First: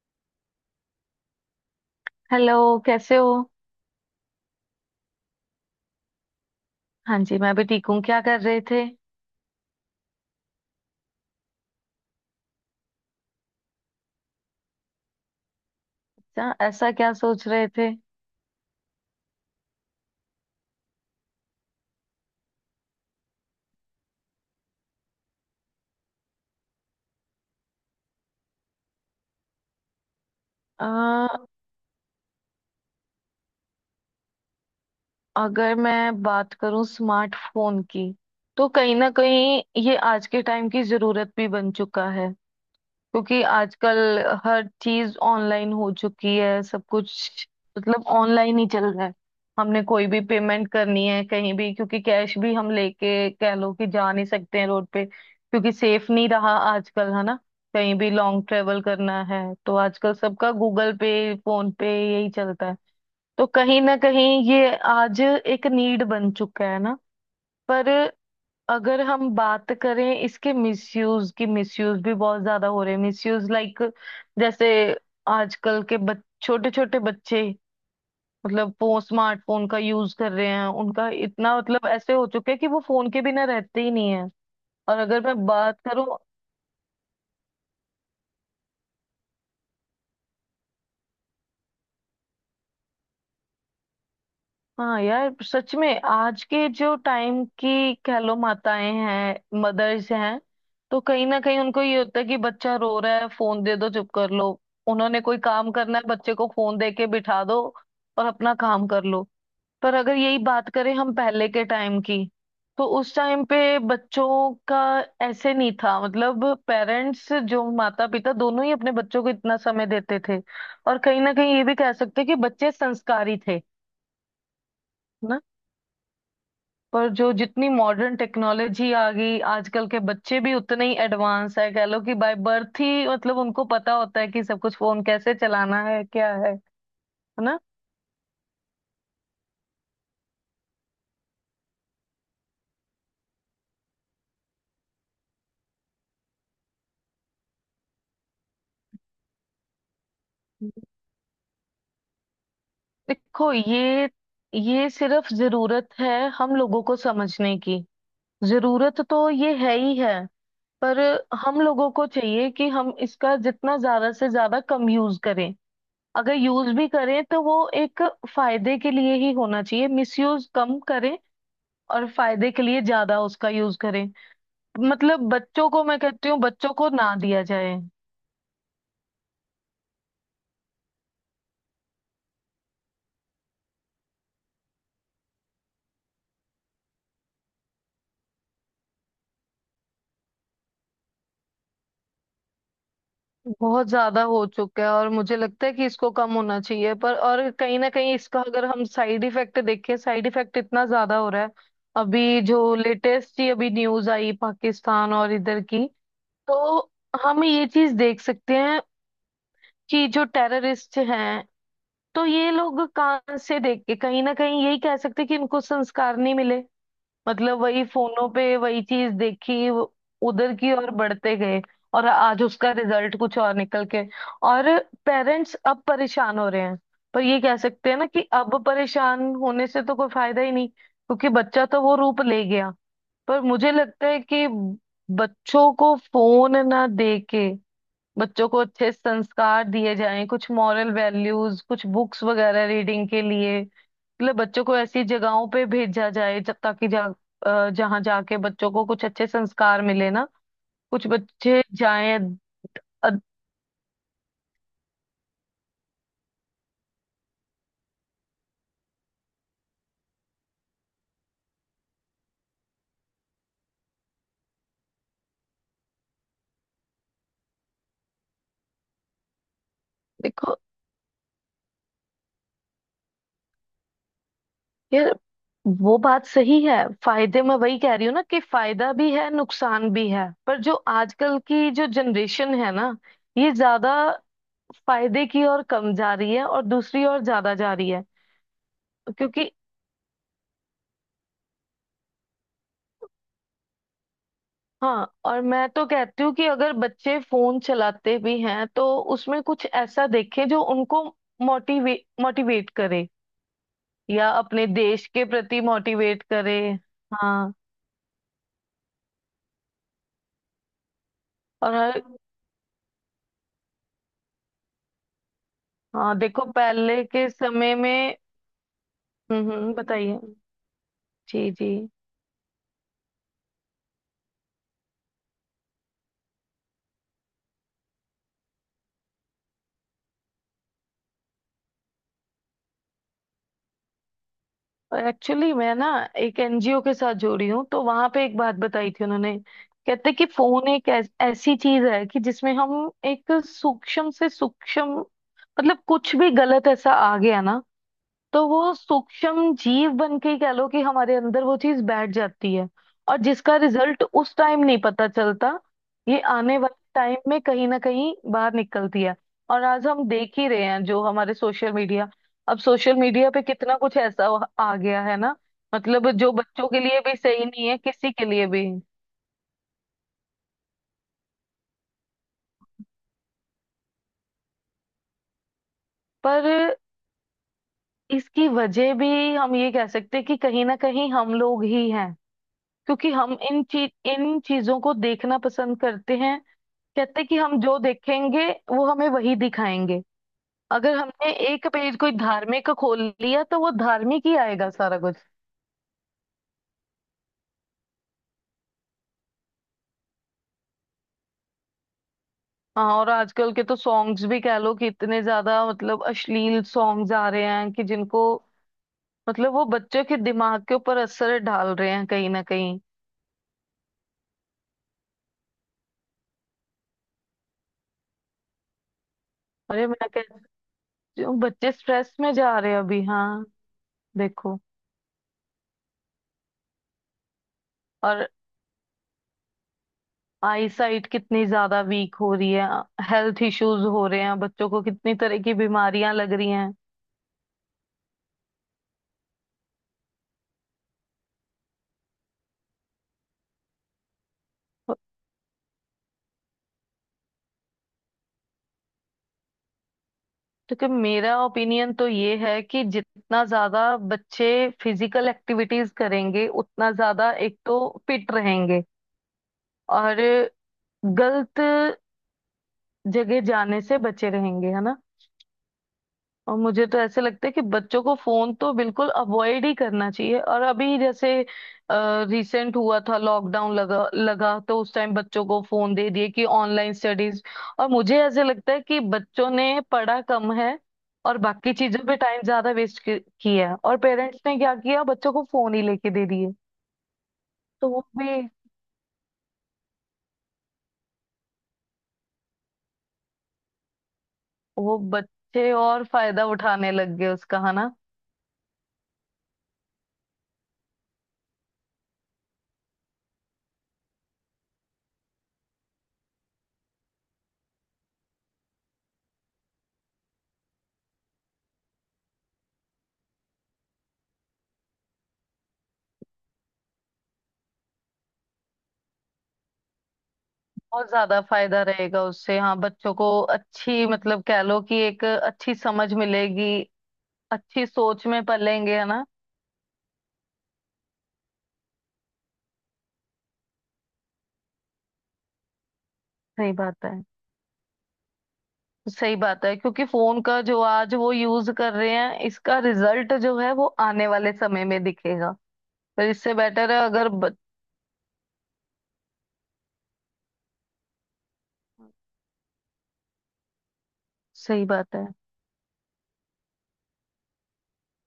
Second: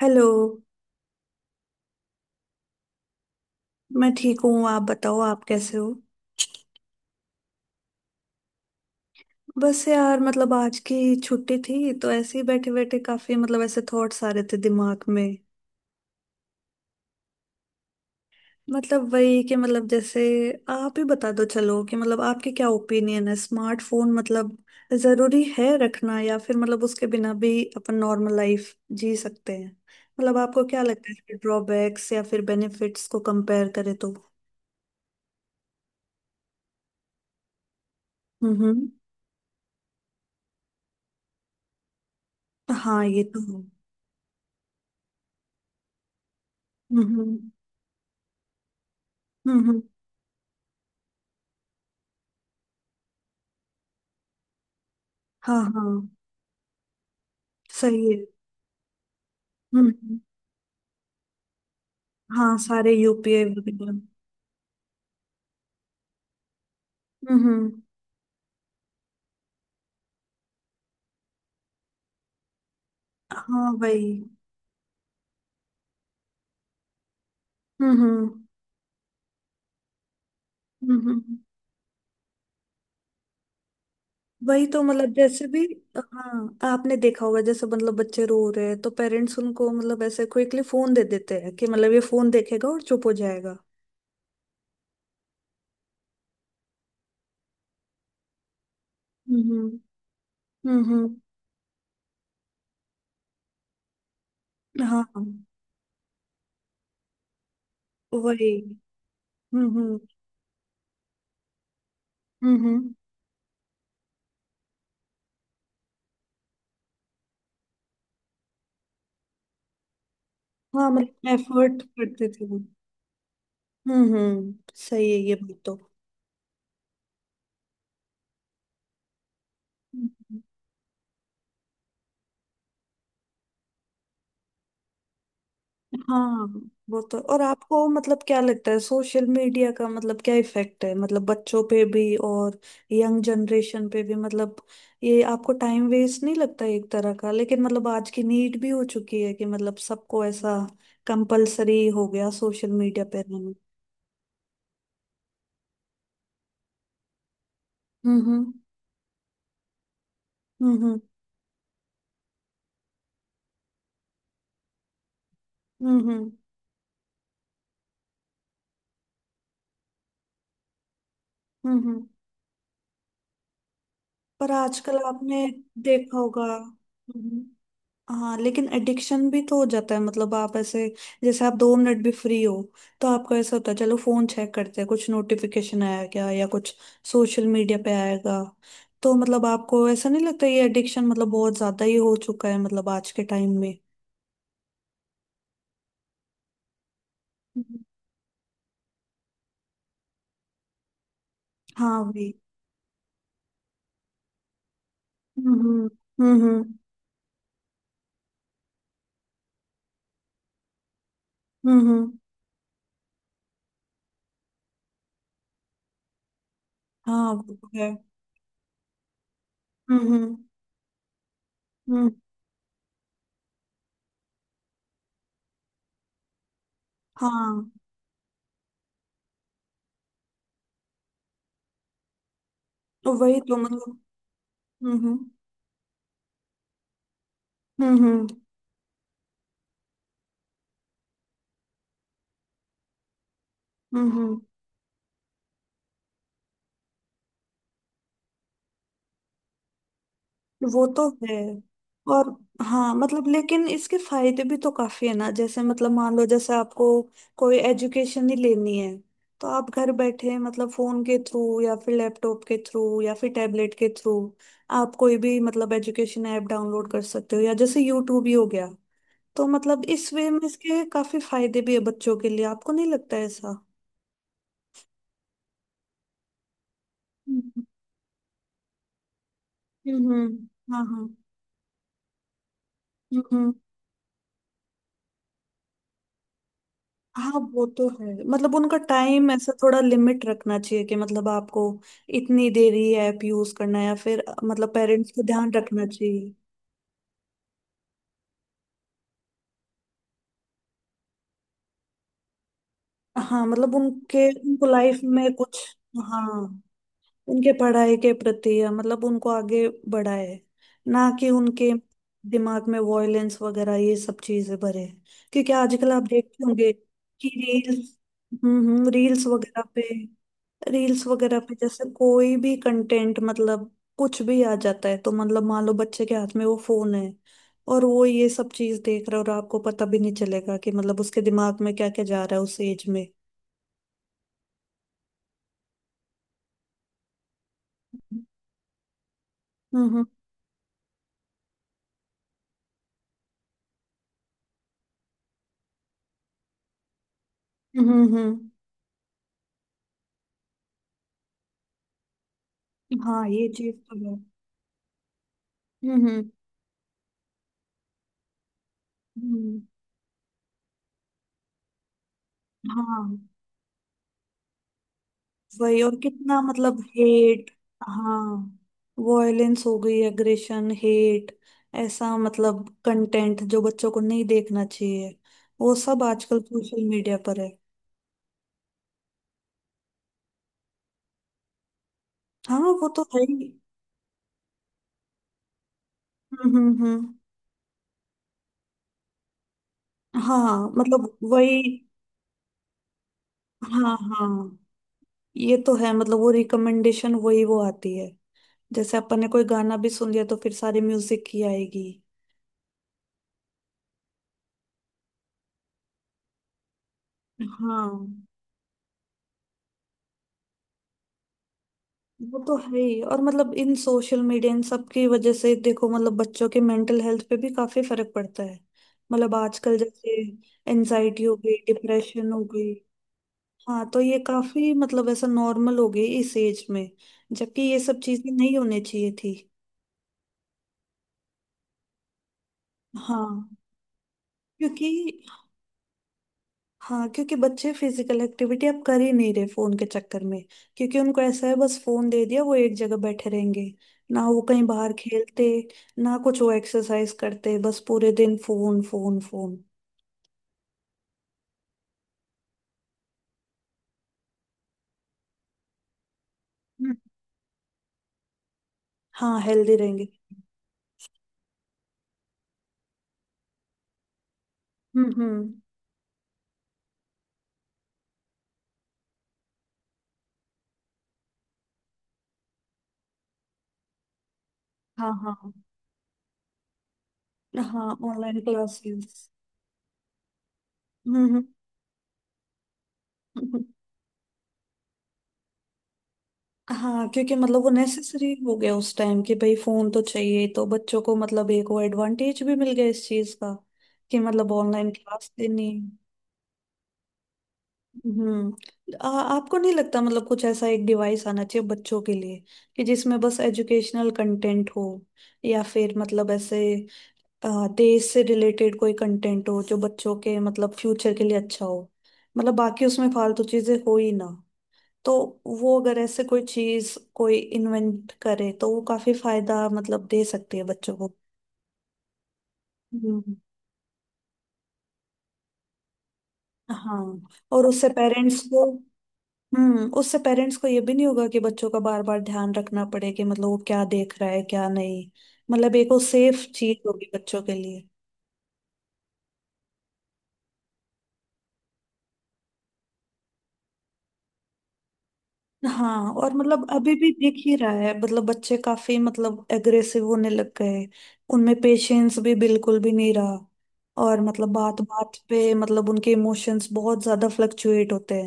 Hello. Hello. कैसे हो? मैं ठीक हूँ। आप बताओ, आप कैसे हो? हाँ जी, मैं भी ठीक हूँ। क्या कर रहे थे? बस यार, मतलब आज की छुट्टी थी तो ऐसे ही बैठे बैठे काफी मतलब ऐसे थॉट्स आ रहे थे दिमाग में। ऐसा क्या सोच रहे थे? मतलब वही कि मतलब जैसे आप ही बता दो, चलो कि मतलब आपके क्या ओपिनियन है स्मार्टफोन, मतलब जरूरी है रखना या फिर मतलब उसके बिना भी अपन नॉर्मल लाइफ जी सकते हैं। मतलब आपको क्या लगता है आ, इसके ड्रॉबैक्स या फिर बेनिफिट्स को कंपेयर करें तो? अगर मैं बात करूँ स्मार्टफोन की, तो हम्म। कहीं ना कहीं ये आज के टाइम की जरूरत भी बन चुका है। हाँ, ये तो क्योंकि है। आजकल हर चीज ऑनलाइन हो चुकी है, सब कुछ हम्म। मतलब ऑनलाइन ही चल रहा है। हम्म हम्म, हमने कोई भी पेमेंट करनी है कहीं भी, क्योंकि कैश भी हम लेके कह लो कि जा नहीं सकते हैं रोड पे, हाँ क्योंकि हाँ। सेफ नहीं रहा आजकल, है ना। कहीं सही भी है। लॉन्ग ट्रेवल करना है तो हम्म आजकल हम्म, सबका गूगल पे, फोन पे यही हाँ चलता है। सारे यूपीआई तो कहीं वगैरह। ना कहीं ये आज एक नीड बन चुका है ना। हम्म हम्म, पर अगर हम बात करें इसके मिसयूज की, मिसयूज भी बहुत ज्यादा हो रहे हैं। मिसयूज हाँ लाइक वही। जैसे आजकल के छोटे छोटे बच्चे, हम्म। मतलब वो स्मार्टफोन का यूज कर रहे हैं। हम्म, उनका हम्म, इतना मतलब ऐसे हो चुका है कि वो फोन के बिना रहते ही नहीं है। वही तो और मतलब अगर जैसे मैं भी। बात करूं, हाँ, आपने देखा होगा, जैसे मतलब बच्चे रो रहे हैं तो पेरेंट्स उनको मतलब ऐसे क्विकली फोन दे देते हैं कि मतलब ये फोन देखेगा और चुप हो जाएगा। हाँ यार सच में आज के जो टाइम की कह लो माताएं हैं, हम्म मदर्स हैं, हम्म तो हम्म, कहीं ना कहीं उनको ये होता है कि बच्चा रो रहा है, फोन दे दो चुप कर लो। हाँ उन्होंने कोई काम करना है बच्चे को फोन दे के बिठा दो और वही। अपना काम कर लो। हम्म पर हम्म अगर यही बात करें हम पहले के टाइम की, हम्म तो हम्म, उस टाइम पे बच्चों का ऐसे नहीं था। मतलब पेरेंट्स, जो माता पिता दोनों ही अपने बच्चों को इतना समय देते थे, हाँ और कहीं मतलब ना कहीं ये भी एफर्ट कह सकते हैं करते कि थे वो। बच्चे संस्कारी थे हम्म। सही है ये ना। बात पर जो जितनी मॉडर्न टेक्नोलॉजी आ गई, आजकल के तो। बच्चे भी उतने ही एडवांस है। कह लो कि बाय बर्थ ही मतलब उनको पता होता है कि सब कुछ फोन कैसे चलाना है, क्या हाँ, है वो तो। और है ना। आपको मतलब क्या लगता है सोशल मीडिया का मतलब क्या इफेक्ट है? मतलब बच्चों पे भी और यंग जनरेशन पे भी। मतलब ये आपको टाइम वेस्ट नहीं लगता एक तरह का? लेकिन मतलब आज की नीड भी हो चुकी है कि मतलब सबको ऐसा कंपलसरी हो गया सोशल मीडिया पे देखो, रहना। ये सिर्फ जरूरत है हम लोगों को समझने की। हम्म जरूरत तो ये है ही है, हम्म पर हम्म हम लोगों को चाहिए कि हम इसका जितना ज्यादा से ज्यादा कम यूज करें। हम्म हम्म अगर यूज भी करें तो वो एक फायदे के लिए ही होना चाहिए। मिसयूज कम करें हम्म, और हम्म। फायदे के लिए ज्यादा उसका यूज करें। पर आजकल मतलब आपने बच्चों को, मैं देखा कहती हूँ होगा। बच्चों को ना दिया जाए। हाँ, लेकिन एडिक्शन भी तो हो जाता है मतलब। आप ऐसे, जैसे आप दो मिनट भी फ्री हो तो आपको ऐसा होता है चलो फोन चेक करते हैं, कुछ नोटिफिकेशन आया क्या या कुछ सोशल मीडिया पे आएगा। तो मतलब आपको ऐसा नहीं लगता ये एडिक्शन मतलब बहुत ज्यादा ही हो चुका है मतलब आज के टाइम में? बहुत ज्यादा हो चुका है, और मुझे लगता है कि इसको कम होना चाहिए। पर और हम्म। कहीं ना कहीं इसका अगर हम साइड इफेक्ट देखें, साइड इफेक्ट इतना ज्यादा हो रहा है। हाँ वही। अभी जो लेटेस्ट ही अभी न्यूज आई पाकिस्तान और इधर की, हम्म हम्म हम्म तो हम ये चीज देख सकते हैं कि जो टेररिस्ट हैं, हम्म। तो ये लोग कहाँ से देख के, कहीं ना कहीं यही कह सकते हैं कि इनको संस्कार नहीं मिले। हाँ वो मतलब तो वही है। फोनों पे वही चीज देखी, हम्म हम्म उधर की ओर बढ़ते गए, और हम्म, आज उसका रिजल्ट कुछ और निकल के, और पेरेंट्स अब परेशान हो रहे हैं। पर ये कह हाँ सकते हैं ना कि अब परेशान होने से तो कोई फायदा ही नहीं, क्योंकि बच्चा तो वो रूप ले गया। वही पर तो मुझे मतलब। लगता है कि हम्म हम्म बच्चों को फोन ना दे के हम्म हम्म बच्चों को अच्छे संस्कार दिए जाएं, कुछ मॉरल वैल्यूज, कुछ बुक्स वगैरह रीडिंग के लिए। मतलब हम्म। बच्चों को ऐसी जगहों पे भेजा जाए जब ताकि जहाँ जाके बच्चों को कुछ अच्छे संस्कार मिले ना, वो कुछ तो है। बच्चे जाएं। और हाँ अ, मतलब, लेकिन इसके फायदे भी तो काफी है ना। जैसे मतलब मान लो, जैसे आपको कोई एजुकेशन ही लेनी है तो आप घर बैठे मतलब फोन के थ्रू या फिर लैपटॉप के थ्रू या फिर टैबलेट के थ्रू आप कोई भी मतलब एजुकेशन ऐप डाउनलोड कर सकते हो, या जैसे यूट्यूब ही हो गया। तो मतलब इस वे में देखो, इसके काफी फायदे भी है बच्चों के लिए, आपको नहीं लगता ऐसा? ये वो बात सही है। फायदे, मैं हम्म वही कह रही हूँ ना कि फायदा भी है, नुकसान भी हम्म है। पर हम्म, जो हाँ हाँ। आजकल की जो जनरेशन है ना, हम्म हम्म। ये ज्यादा फायदे की ओर कम जा रही है, और दूसरी ओर हाँ ज्यादा वो जा तो रही है। है, मतलब उनका टाइम क्योंकि ऐसा थोड़ा लिमिट रखना चाहिए कि मतलब आपको इतनी देर ही ऐप यूज करना है, या फिर मतलब पेरेंट्स हाँ, को और ध्यान मैं तो रखना कहती हूँ चाहिए। कि अगर बच्चे फोन चलाते भी हैं तो उसमें कुछ ऐसा देखें जो उनको मोटिवे मोटिवेट करे, हाँ मतलब उनके या उनको अपने लाइफ देश के में प्रति कुछ, मोटिवेट करे। हाँ उनके हाँ। पढ़ाई के प्रति या मतलब उनको आगे बढ़ाए, ना कि उनके और हर, दिमाग में वॉयलेंस वगैरह ये सब चीजें भरे। क्योंकि आजकल आप हाँ देखते देखो होंगे पहले कि के समय रील्स, में, रील्स वगैरह पे, बताइए। रील्स वगैरह जी पे जी, जैसे कोई भी कंटेंट मतलब कुछ भी आ जाता है। तो मतलब मान लो बच्चे के हाथ में वो फोन है और वो ये सब चीज देख रहा है और आपको पता भी नहीं चलेगा कि मतलब उसके दिमाग में क्या क्या जा रहा है उस एज में। एक्चुअली मैं ना एक एनजीओ के साथ जुड़ी हूँ, तो वहां हम्म पे एक बात बताई थी उन्होंने। कहते कि फोन एक ऐसी चीज है कि जिसमें हम एक सूक्ष्म से सूक्ष्म मतलब कुछ भी गलत ऐसा आ गया ना, हम्म हम्म तो हम्म। वो सूक्ष्म जीव बन के ही कह लो कि हमारे अंदर वो चीज बैठ जाती है। और हाँ ये जिसका चीज तो रिजल्ट है। उस टाइम नहीं पता चलता, ये हम्म। आने वाले टाइम में कहीं ना कहीं बाहर निकलती है। हम्म। और आज हम देख ही रहे हैं जो हमारे सोशल मीडिया, अब सोशल हाँ मीडिया पे कितना कुछ ऐसा आ गया है ना, वही। और मतलब जो कितना बच्चों मतलब के लिए भी सही हेट, नहीं है, किसी के लिए हाँ, भी। वॉयलेंस हो गई, एग्रेशन, हेट, ऐसा मतलब कंटेंट जो बच्चों को नहीं देखना चाहिए, वो सब आजकल पर सोशल मीडिया पर है। इसकी वजह भी हम ये कह सकते हैं कि कहीं ना कहीं हम लोग ही हैं, हाँ वो तो क्योंकि है हम ही। इन चीजों को देखना पसंद करते हैं। हम्म, कहते कि हम जो देखेंगे वो हमें वही दिखाएंगे। हाँ अगर मतलब हमने वही। एक पेज कोई धार्मिक का खोल लिया तो वो हाँ धार्मिक ही हाँ, आएगा सारा कुछ। ये तो है, मतलब वो रिकमेंडेशन वही वो आती है। जैसे अपन ने कोई गाना भी सुन लिया तो फिर सारी म्यूजिक की आएगी। हाँ और आजकल के तो सॉन्ग्स भी कह लो कि इतने ज्यादा मतलब अश्लील सॉन्ग्स आ रहे हैं, कि जिनको हाँ मतलब वो बच्चों के दिमाग के ऊपर असर डाल रहे हैं कहीं वो ना तो कहीं। है ही। और मतलब इन सोशल मीडिया इन सब की वजह से देखो मतलब बच्चों के मेंटल हेल्थ पे भी काफी फर्क पड़ता है। मतलब आजकल अरे मैं जैसे कहती एनजाइटी हो हूँ गई, बच्चे स्ट्रेस में डिप्रेशन हो जा रहे गई। हैं अभी। हाँ हाँ, तो ये देखो, काफी मतलब ऐसा नॉर्मल हो गई इस एज में, जबकि ये सब और चीजें नहीं होनी चाहिए थी। आई साइट कितनी ज्यादा वीक हो रही है, हेल्थ हाँ इश्यूज हो रहे हैं, बच्चों को कितनी क्योंकि, तरह की बीमारियां लग रही हैं। हाँ क्योंकि बच्चे फिजिकल एक्टिविटी अब कर ही नहीं रहे फोन के चक्कर में। क्योंकि उनको ऐसा है, बस फोन दे दिया, वो एक जगह बैठे रहेंगे। ना वो कहीं बाहर खेलते, ना कुछ वो एक्सरसाइज करते, बस पूरे दिन फोन फोन फोन। क्योंकि मेरा ओपिनियन तो ये है कि जितना ज्यादा बच्चे फिजिकल एक्टिविटीज करेंगे उतना हम्म, ज्यादा एक तो फिट रहेंगे, हाँ हेल्दी रहेंगे। और गलत जगह जाने से बचे रहेंगे, है ना। हम्म, और मुझे तो ऐसे लगता है कि बच्चों को फोन तो बिल्कुल अवॉइड ही करना चाहिए। और अभी जैसे रिसेंट हुआ था लॉकडाउन लगा लगा, तो उस हाँ टाइम बच्चों हाँ। को फोन दे दिए कि ऑनलाइन स्टडीज, हाँ और मुझे ऑनलाइन ऐसे लगता है कि क्लासेस। बच्चों ने पढ़ा कम है और हम्म बाकी चीजों पे टाइम ज्यादा वेस्ट हम्म, किया। और पेरेंट्स ने क्या किया, बच्चों को फोन ही लेके दे दिए, हाँ क्योंकि मतलब वो तो वो भी नेसेसरी हो गया उस टाइम कि भाई फोन तो चाहिए। तो बच्चों को मतलब एक वो एडवांटेज भी मिल गया इस चीज का कि मतलब ऑनलाइन वो क्लास देनी। बच्चे और फायदा उठाने लग गए उसका है। हम्म। आपको नहीं लगता मतलब कुछ ऐसा एक डिवाइस आना चाहिए बच्चों के लिए कि जिसमें बस एजुकेशनल कंटेंट हो, या फिर मतलब ऐसे देश से रिलेटेड कोई कंटेंट हो जो बच्चों के मतलब फ्यूचर के लिए अच्छा हो? मतलब बाकी उसमें फालतू चीजें हो ही ना। तो वो अगर ऐसे कोई चीज कोई इन्वेंट करे तो वो काफी फायदा मतलब दे सकती है बच्चों को। बहुत ज्यादा फायदा रहेगा उससे, हाँ बच्चों को हम्म। अच्छी मतलब कह लो कि एक अच्छी समझ मिलेगी, हाँ, और अच्छी उससे सोच पेरेंट्स में को, पलेंगे, है ना। उससे पेरेंट्स को ये भी नहीं होगा कि बच्चों का बार बार ध्यान रखना पड़े कि मतलब वो क्या देख रहा है क्या नहीं। मतलब एक वो सेफ सही चीज बात होगी है। बच्चों के लिए। सही बात है, क्योंकि फोन का जो आज वो यूज कर रहे हैं इसका रिजल्ट जो है वो आने वाले समय में दिखेगा। हाँ तो और इससे मतलब बेटर अभी है भी अगर दिख ही रहा है, मतलब बच्चे काफी मतलब एग्रेसिव होने लग गए, उनमें पेशेंस भी बिल्कुल भी नहीं रहा। और मतलब बात सही बात बात है। पे मतलब उनके इमोशंस बहुत ज्यादा फ्लक्चुएट होते।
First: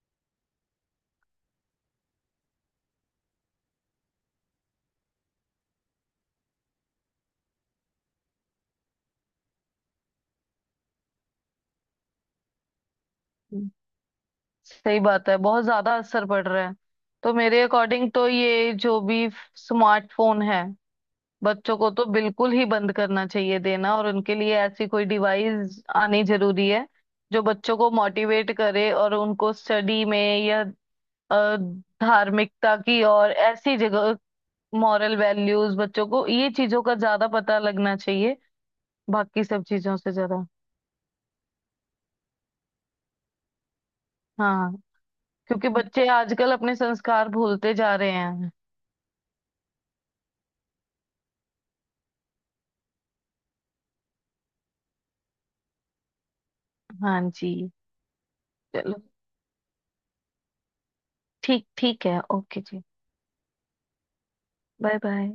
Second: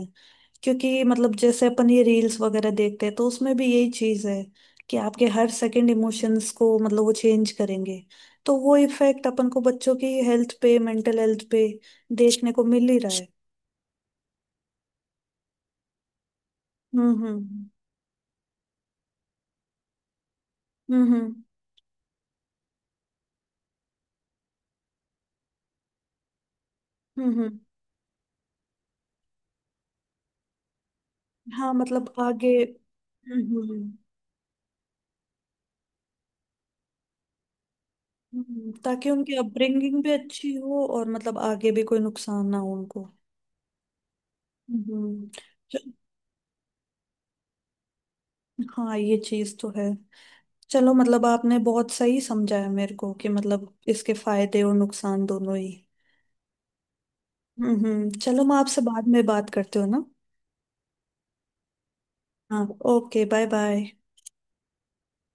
क्योंकि मतलब जैसे अपन ये रील्स वगैरह देखते हैं तो उसमें भी यही चीज है कि आपके हर सेकंड इमोशंस को मतलब वो चेंज करेंगे। तो वो इफेक्ट अपन को बच्चों की हेल्थ पे, मेंटल हेल्थ पे देखने को मिल ही रहा है। हम्म, सही बात है, बहुत ज्यादा असर पड़ रहा है। हम्म तो मेरे हम्म अकॉर्डिंग तो ये जो भी स्मार्टफोन है, हम्म हम्म बच्चों को तो बिल्कुल ही बंद करना चाहिए देना, और उनके लिए ऐसी कोई डिवाइस आनी जरूरी है हम्म जो हम्म। बच्चों को मोटिवेट करे, और उनको स्टडी में, या अ, हाँ मतलब आगे, धार्मिकता की और ऐसी जगह, मॉरल वैल्यूज, बच्चों को ये चीजों का ज्यादा पता लगना चाहिए ताकि उनकी बाकी सब चीजों अपब्रिंगिंग भी से ज्यादा। अच्छी हो और मतलब आगे भी कोई नुकसान ना हो उनको। हाँ, हम्म हम्म। क्योंकि च- बच्चे आजकल अपने संस्कार भूलते जा रहे हैं। हाँ ये चीज तो है। चलो, मतलब आपने बहुत सही समझाया मेरे को कि मतलब इसके फायदे और नुकसान दोनों ही। हाँ जी, हम्म। चलो, मैं आपसे चलो, बाद में बात करती हूँ ना। ठीक ठीक है, ओके हाँ, जी। Okay bye bye. Bye bye.